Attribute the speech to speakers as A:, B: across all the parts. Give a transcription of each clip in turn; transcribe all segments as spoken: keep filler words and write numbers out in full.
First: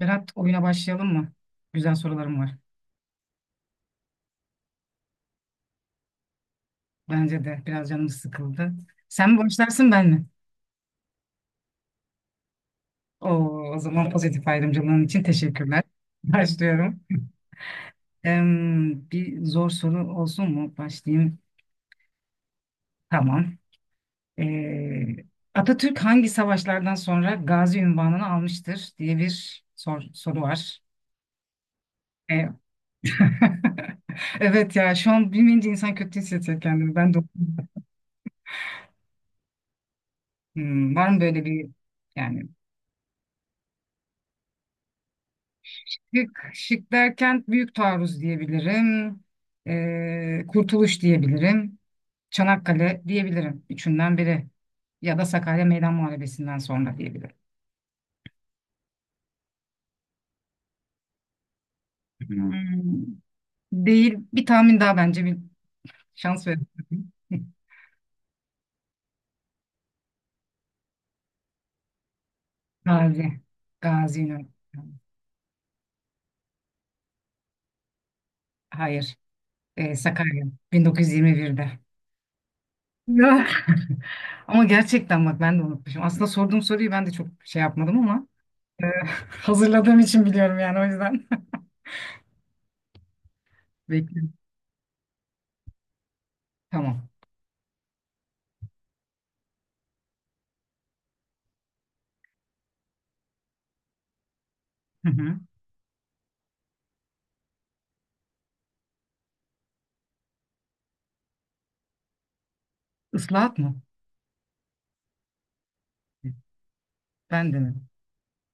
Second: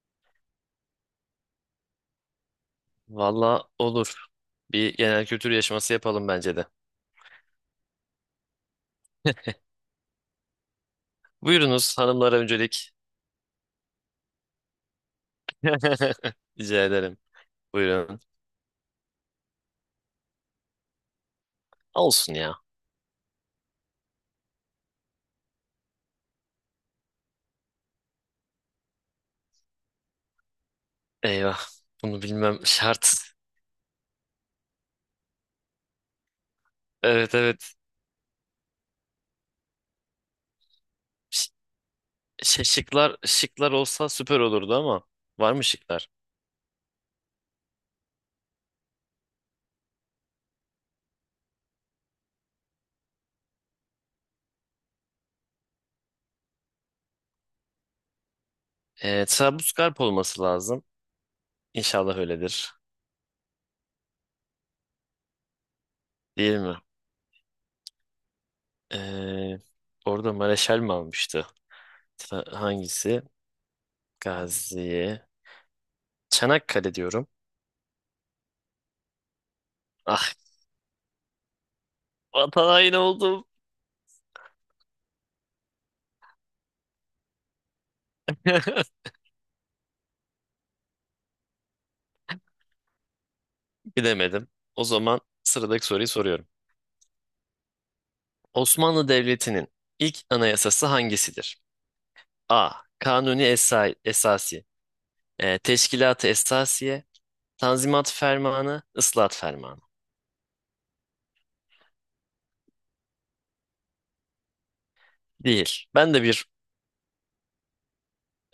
A: Berat, oyuna başlayalım mı? Güzel sorularım var.
B: Valla olur. Bir genel kültür yarışması yapalım bence de.
A: Bence de biraz canım sıkıldı. Sen mi başlarsın ben mi?
B: Buyurunuz hanımlara öncelik.
A: Oo, o zaman pozitif ayrımcılığın için teşekkürler.
B: Rica
A: Başlıyorum.
B: ederim. Buyurun.
A: Em, bir zor soru olsun mu? Başlayayım.
B: Olsun ya.
A: Tamam. Ee, Atatürk hangi savaşlardan sonra Gazi unvanını almıştır diye bir sor- soru var.
B: Eyvah. Bunu
A: Ee,
B: bilmem şart.
A: evet ya şu an bilmeyince insan kötü hissediyor kendini. Ben de
B: Evet evet.
A: hmm, var mı böyle
B: Ş-
A: bir yani
B: şey, şıklar, şıklar olsa süper olurdu ama var mı şıklar?
A: şık, şık derken Büyük Taarruz diyebilirim. Ee, Kurtuluş diyebilirim. Çanakkale diyebilirim. Üçünden biri. Ya da Sakarya Meydan Muharebesi'nden sonra diyebilirim.
B: Ee, Trablusgarp olması lazım. İnşallah
A: Hmm.
B: öyledir.
A: Hmm, değil. Bir tahmin daha, bence bir şans
B: Değil
A: verin.
B: mi? Ee, orada Mareşal mi almıştı? Tra- hangisi?
A: Gazi. Gazi Üniversitesi.
B: Gazi'ye. Çanakkale diyorum.
A: Hayır. Ee,
B: Ah
A: Sakarya. bin dokuz yüz yirmi birde.
B: vatan haini oldum.
A: Ya. Ama gerçekten bak ben de unutmuşum. Aslında sorduğum soruyu ben de çok şey yapmadım ama e, hazırladığım için biliyorum yani o yüzden. Bekliyorum.
B: Bilemedim. O zaman sıradaki soruyu soruyorum.
A: Tamam.
B: Osmanlı Devleti'nin ilk anayasası hangisidir? A. Kanuni Esa- Esasi,
A: Hı hı.
B: e, Teşkilat-ı Esasiye, Tanzimat Fermanı, Islahat Fermanı.
A: Islahat mı?
B: Değil. Ben de bir
A: Ben denedim.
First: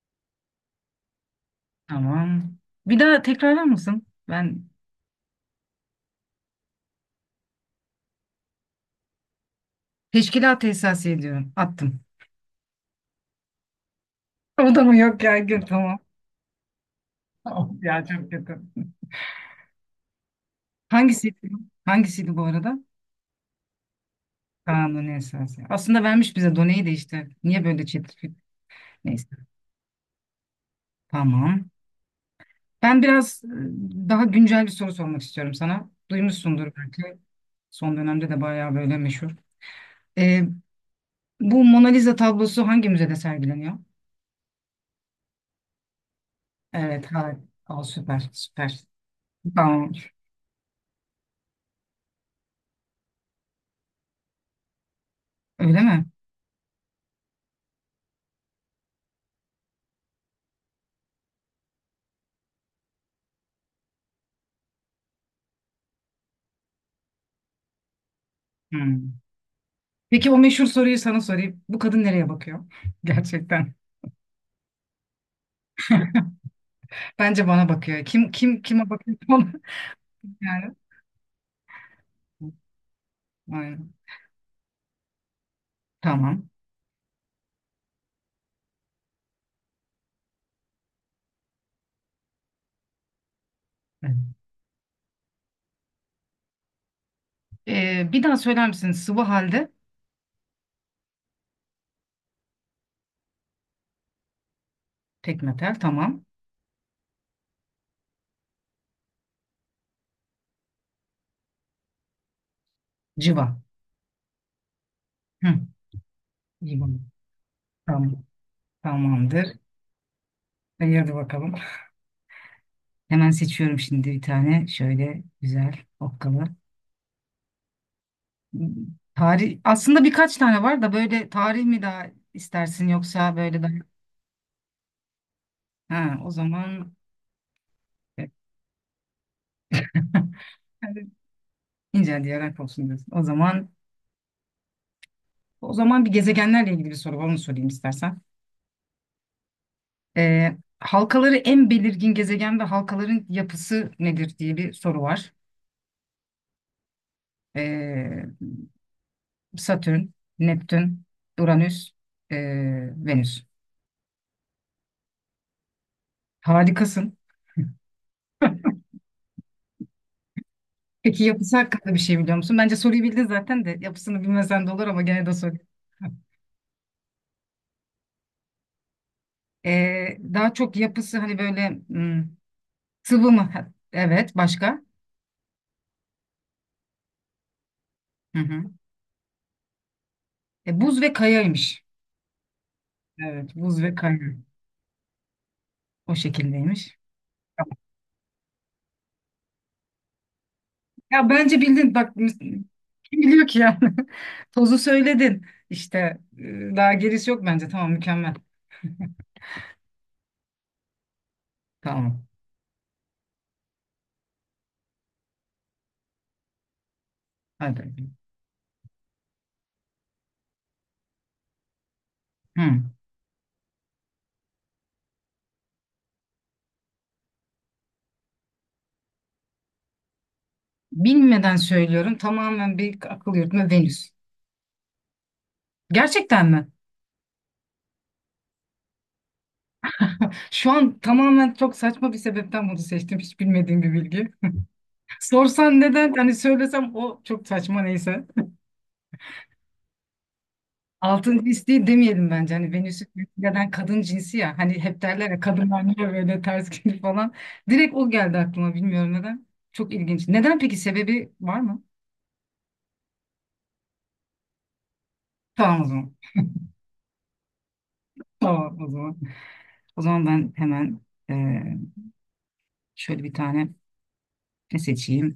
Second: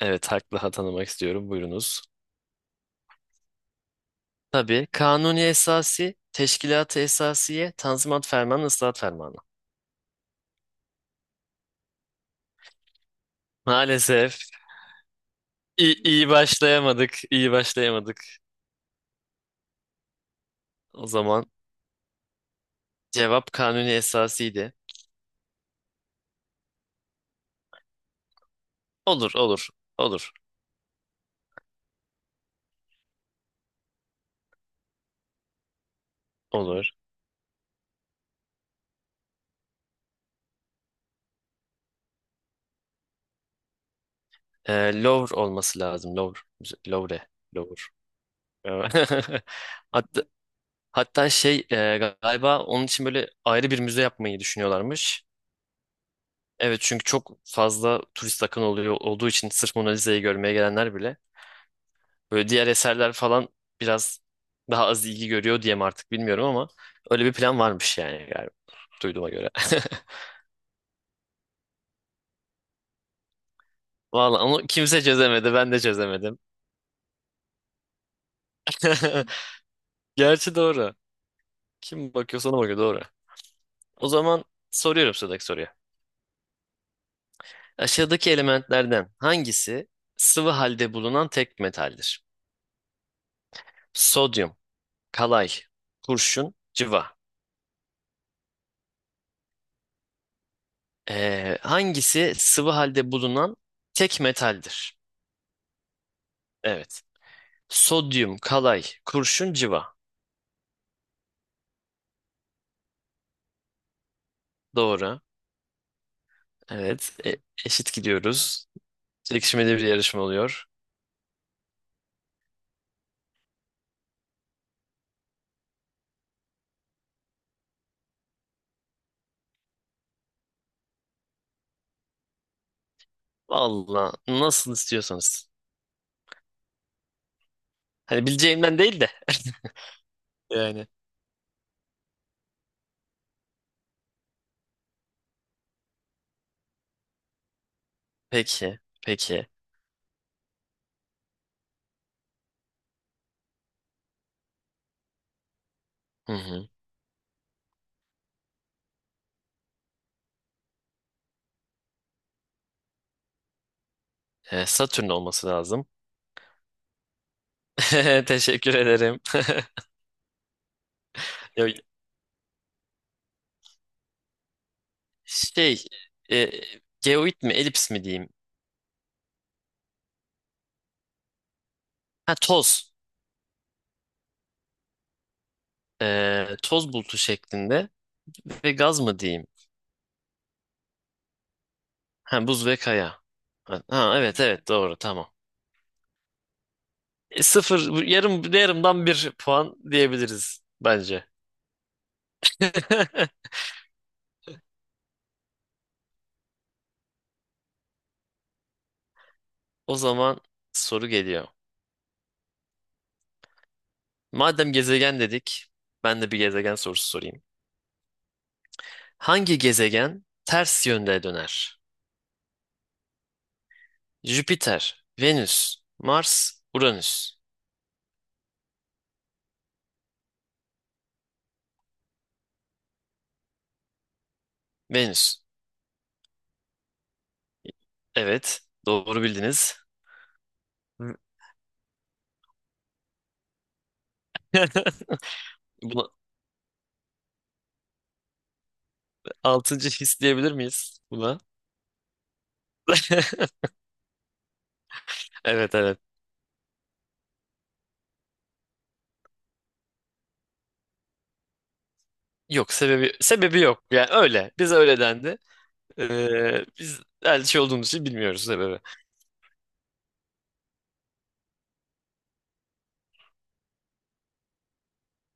B: evet haklı tanımak istiyorum. Buyurunuz.
A: Tamam. Bir daha tekrarlar mısın? Ben
B: Tabii Kanuni Esasi, Teşkilat-ı Esasiye, Tanzimat Fermanı, Islahat Fermanı.
A: teşkilat esası ediyorum. Attım.
B: Maalesef
A: O da mı yok ya? Gül.
B: iyi,
A: Tamam.
B: iyi başlayamadık, iyi
A: Of ya,
B: başlayamadık.
A: çok kötü.
B: O
A: Hangisiydi
B: zaman
A: bu? Hangisiydi bu arada?
B: cevap Kanuni Esasi'ydi.
A: Kanuni esası. Aslında vermiş bize Done'yi de işte. Niye böyle çetrefil? Neyse.
B: Olur, olur, olur.
A: Tamam. Ben biraz e, daha güncel bir soru sormak istiyorum sana. Duymuşsundur
B: Olur.
A: belki. Son dönemde de bayağı böyle meşhur. E, bu Mona Lisa tablosu hangi müzede sergileniyor?
B: Ee, Louvre olması lazım. Louvre. Müze-
A: Evet,
B: Louvre.
A: harika.
B: Louvre.
A: Aa, süper, süper. Tamam olur.
B: Hatta, hatta şey e, galiba onun için böyle ayrı bir müze yapmayı düşünüyorlarmış.
A: Öyle mi?
B: Evet, çünkü çok fazla turist akın oluyor olduğu için sırf Mona Lisa'yı görmeye gelenler bile böyle diğer eserler falan biraz daha az ilgi görüyor diye mi artık bilmiyorum ama öyle bir plan varmış yani galiba
A: Hmm.
B: duyduğuma göre.
A: Peki o meşhur soruyu sana sorayım. Bu kadın nereye bakıyor? Gerçekten.
B: Vallahi onu kimse çözemedi, ben de çözemedim.
A: Bence bana bakıyor. Kim kim kime bakıyor? Ona?
B: Gerçi
A: Yani.
B: doğru. Kim bakıyorsa ona bakıyor, doğru.
A: Aynen.
B: O zaman soruyorum sıradaki soruyu.
A: Tamam.
B: Aşağıdaki elementlerden hangisi sıvı halde bulunan tek metaldir?
A: Evet.
B: Sodyum, kalay, kurşun, cıva.
A: Ee, bir daha söyler misin? Sıvı halde
B: Ee, hangisi sıvı halde bulunan tek metaldir?
A: tek metal. Tamam.
B: Evet. Sodyum, kalay, kurşun, cıva.
A: Civa.
B: Doğru.
A: Hı. İyi bak.
B: Evet. E- eşit
A: Tamam.
B: gidiyoruz.
A: Tamamdır.
B: Çekişmeli bir yarışma oluyor.
A: Hayırdır bakalım. Hemen seçiyorum şimdi bir tane. Şöyle güzel okkalı. Tarih aslında birkaç tane var da böyle tarih mi daha istersin yoksa böyle daha
B: Valla nasıl istiyorsanız.
A: ha o zaman
B: Hani bileceğimden değil de. Yani.
A: yani ince diyerek olsun diyorsun. O zaman o zaman bir gezegenlerle ilgili bir soru var, onu sorayım istersen.
B: Peki. Peki.
A: Ee, halkaları en belirgin gezegen ve halkaların yapısı nedir diye bir soru var.
B: Hı hı.
A: Ee, Satürn, Neptün, Uranüs, ee, Venüs.
B: Ee, Satürn olması lazım.
A: Harikasın.
B: Teşekkür ederim.
A: Peki yapısı
B: Ya,
A: hakkında bir şey biliyor musun? Bence soruyu bildin zaten de yapısını bilmesen de olur ama gene de sorayım.
B: Şey, e, geoid mi, elips mi diyeyim?
A: Ee, daha çok yapısı hani böyle hmm,
B: Ha, toz.
A: sıvı mı? Ha, evet, başka?
B: E, toz bulutu şeklinde
A: Hı hı.
B: ve gaz mı diyeyim?
A: E, buz ve kayaymış.
B: Ha, buz ve kaya.
A: Evet, buz
B: Ha,
A: ve
B: ha,
A: kaya.
B: evet evet, doğru, tamam.
A: O şekildeymiş.
B: E,
A: Tamam.
B: sıfır bu yarım yarımdan bir puan diyebiliriz bence.
A: Ya bence bildin bak, kim biliyor ki yani. Tozu söyledin. İşte e, daha gerisi yok bence. Tamam, mükemmel.
B: O zaman soru geliyor.
A: Tamam.
B: Madem gezegen dedik, ben de bir gezegen sorusu sorayım.
A: Hadi.
B: Hangi gezegen ters yönde döner?
A: Hı.
B: Jüpiter, Venüs, Mars, Uranüs.
A: Bilmeden söylüyorum. Tamamen bir akıl yürütme, Venüs.
B: Venüs.
A: Gerçekten mi?
B: Evet. Doğru bildiniz.
A: Şu an
B: Hı.
A: tamamen çok saçma bir sebepten bunu seçtim. Hiç bilmediğim bir bilgi. Sorsan
B: Buna
A: neden, hani söylesem o çok saçma, neyse.
B: altıncı his diyebilir miyiz buna?
A: Altın his değil demeyelim bence. Hani Venüs'ü neden kadın cinsi ya. Hani hep derler ya
B: Evet
A: kadınlar
B: evet.
A: niye böyle ters gelir falan. Direkt o geldi aklıma, bilmiyorum neden. Çok ilginç. Neden peki, sebebi var mı?
B: Yok sebebi sebebi yok. Yani öyle. Biz öyle dendi.
A: Tamam o zaman.
B: Ee, biz elçi olduğumuz için bilmiyoruz
A: Tamam
B: sebebi.
A: o zaman. O zaman ben hemen eee, şöyle bir tane ne seçeyim.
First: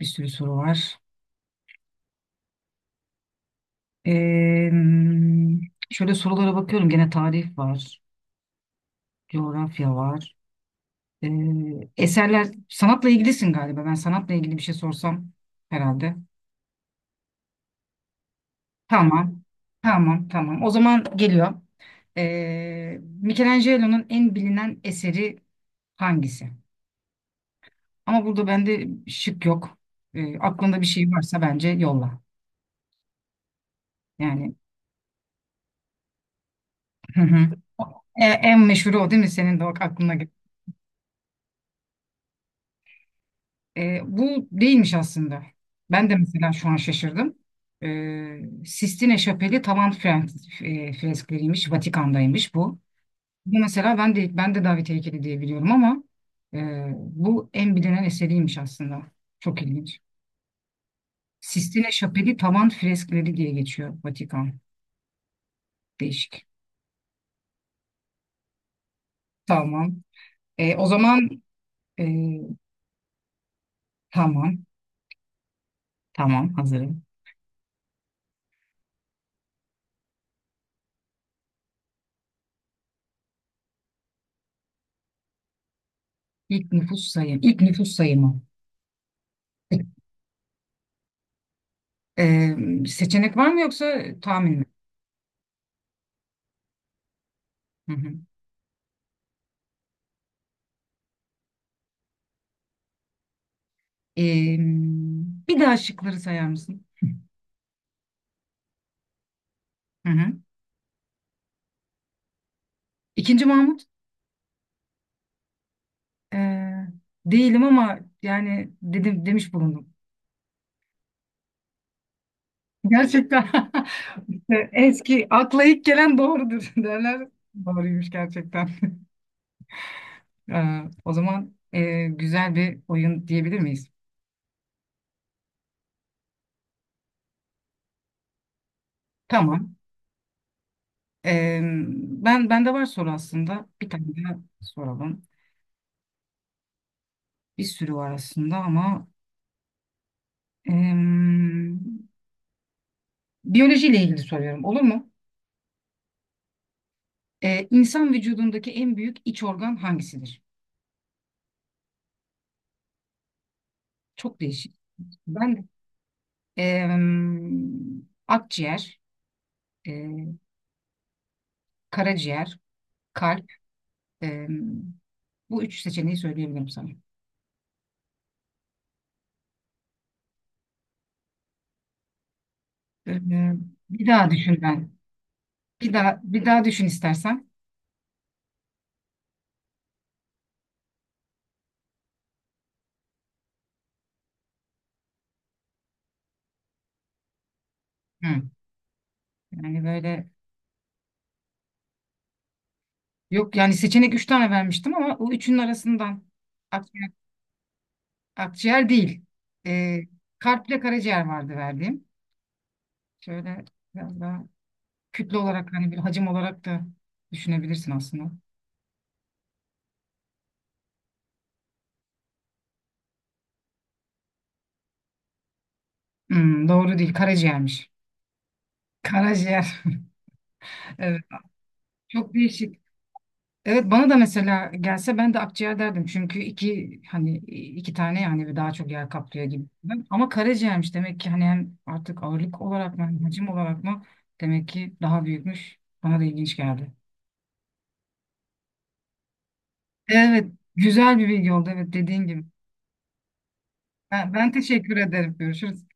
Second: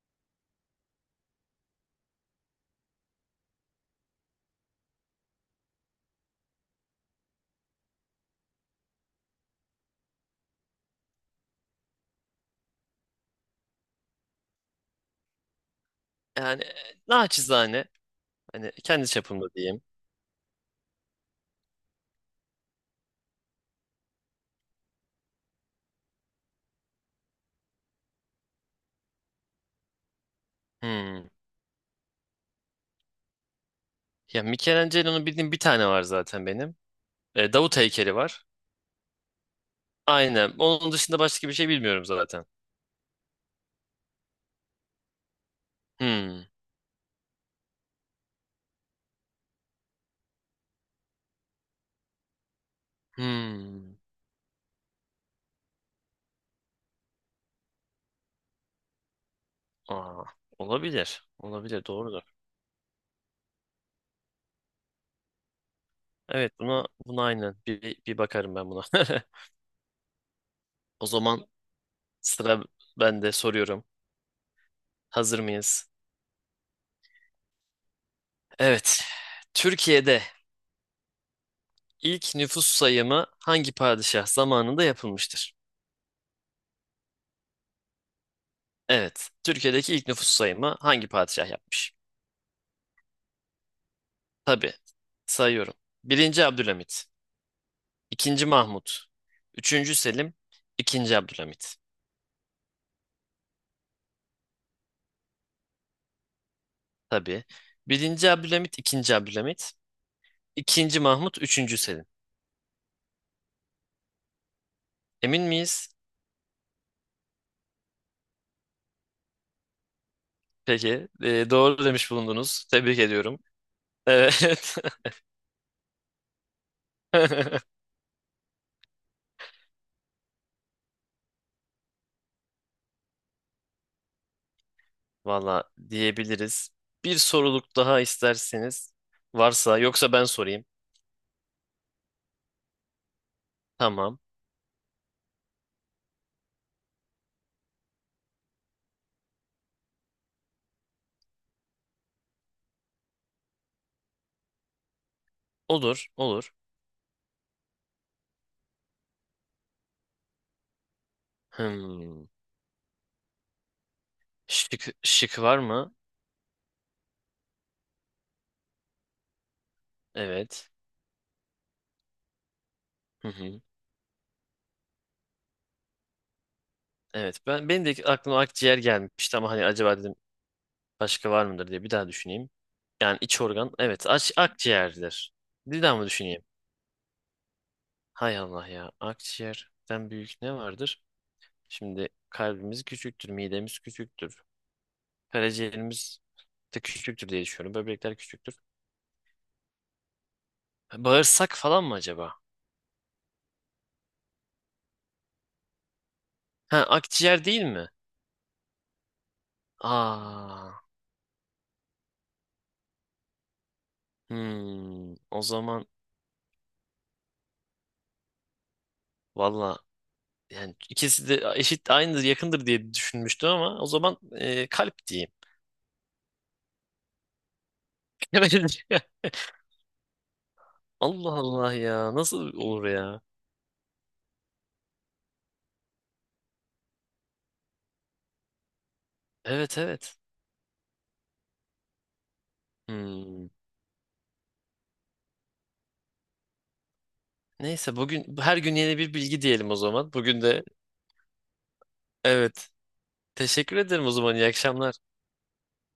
A: Bir sürü soru var. Eee, şöyle sorulara bakıyorum. Gene tarih var. Coğrafya var. Ee, eserler, sanatla ilgilisin galiba. Ben sanatla ilgili bir şey sorsam herhalde.
B: Yani e, naçizane hani kendi
A: Tamam.
B: çapımda diyeyim.
A: Tamam, tamam. O zaman geliyor. Ee, Michelangelo'nun en bilinen eseri hangisi? Ama burada bende şık yok. Ee, aklında bir şey
B: Hmm.
A: varsa bence yolla.
B: Ya
A: Yani
B: Michelangelo'nun bildiğim bir tane var zaten benim.
A: hı hı.
B: Ee, Davut heykeli
A: E,
B: var.
A: en meşhuru o değil mi? Senin de o aklına
B: Aynen. Onun dışında başka bir şey bilmiyorum zaten.
A: E, bu değilmiş aslında. Ben de
B: Hmm.
A: mesela şu an şaşırdım. E, Sistine Şapeli tavan fren- e, freskleriymiş, Vatikan'daymış bu. Bu
B: Hmm.
A: mesela ben de ben de David heykeli diye biliyorum ama e, bu en bilinen eseriymiş aslında. Çok ilginç.
B: Aa, olabilir. Olabilir.
A: Sistine
B: Doğru.
A: Şapeli tavan freskleri diye geçiyor, Vatikan. Değişik.
B: Evet, buna buna aynen bir, bir bakarım ben buna.
A: Tamam. E, o
B: O
A: zaman
B: zaman
A: e,
B: sıra ben de soruyorum.
A: tamam.
B: Hazır mıyız?
A: Tamam, hazırım.
B: Evet. Türkiye'de ilk nüfus sayımı hangi padişah zamanında yapılmıştır?
A: İlk nüfus sayım. İlk nüfus sayımı.
B: Evet. Türkiye'deki ilk nüfus sayımı hangi padişah yapmış?
A: E, seçenek var mı yoksa tahmin mi?
B: Tabii. Sayıyorum. Birinci Abdülhamit.
A: Hı hı.
B: İkinci Mahmut. Üçüncü Selim. İkinci Abdülhamit.
A: Ee, bir daha şıkları sayar mısın?
B: Tabii. Birinci Abdülhamit, ikinci Abdülhamit.
A: Hı hı.
B: İkinci Mahmut, üçüncü Selim.
A: İkinci Mahmut
B: Emin miyiz?
A: ee, değilim ama yani dedim, demiş bulundum.
B: Peki. E, doğru demiş bulundunuz. Tebrik ediyorum.
A: Gerçekten. İşte
B: Evet.
A: eski, akla ilk gelen doğrudur derler. Doğruymuş gerçekten. Ee, o zaman ee, güzel bir oyun diyebilir miyiz?
B: Valla diyebiliriz. Bir soruluk daha isterseniz
A: Tamam.
B: varsa yoksa ben sorayım.
A: Ee, ben, bende var soru aslında. Bir tane
B: Tamam.
A: daha soralım. Bir sürü var aslında ama ee, biyolojiyle ilgili soruyorum. Olur mu?
B: Olur, olur.
A: Ee, insan vücudundaki en büyük iç organ hangisidir?
B: Hmm.
A: Çok değişik.
B: Şık, şık
A: Ben
B: var
A: de
B: mı?
A: em, akciğer, e,
B: Evet.
A: karaciğer,
B: Hı
A: kalp.
B: hı.
A: em, bu üç seçeneği söyleyebilirim sana.
B: Evet. Ben benim de aklıma akciğer gelmişti ama hani acaba dedim başka var mıdır diye bir daha düşüneyim. Yani iç
A: Ee,
B: organ.
A: bir
B: Evet,
A: daha
B: aç,
A: düşün ben.
B: akciğerdir. Bir
A: Bir
B: daha mı
A: daha
B: düşüneyim?
A: bir daha düşün istersen.
B: Hay Allah ya. Akciğerden büyük ne vardır? Şimdi kalbimiz küçüktür, midemiz küçüktür. Karaciğerimiz de küçüktür diye düşünüyorum. Böbrekler
A: Hı.
B: küçüktür.
A: Yani böyle
B: Bağırsak falan mı acaba?
A: yok yani, seçenek üç tane vermiştim ama o üçünün arasından
B: Ha,
A: akciğer,
B: akciğer değil mi?
A: akciğer değil. Ee,
B: Aa.
A: kalple karaciğer vardı verdiğim. Şöyle biraz daha
B: Hmm,
A: kütle
B: o
A: olarak
B: zaman
A: hani, bir hacim olarak da düşünebilirsin aslında.
B: valla yani ikisi de eşit aynıdır yakındır diye düşünmüştüm ama o zaman e, kalp diyeyim.
A: Hmm, doğru değil. Karaciğermiş. Karaciğer. Evet.
B: Allah Allah ya,
A: Çok
B: nasıl
A: değişik.
B: olur ya?
A: Evet bana da mesela gelse ben de akciğer derdim. Çünkü iki, hani iki tane yani ve daha çok yer kaplıyor gibi.
B: Evet
A: Ben-
B: evet.
A: Ama karaciğermiş demek ki, hani hem artık ağırlık olarak mı hem
B: Hmm.
A: hacim olarak mı, demek ki daha büyükmüş. Bana da ilginç geldi.
B: Neyse, bugün her gün yeni bir bilgi diyelim o zaman. Bugün
A: Evet,
B: de
A: güzel bir bilgi oldu evet, dediğin gibi.
B: evet. Teşekkür ederim o
A: Ben,
B: zaman. İyi
A: ben teşekkür
B: akşamlar.
A: ederim. Görüşürüz.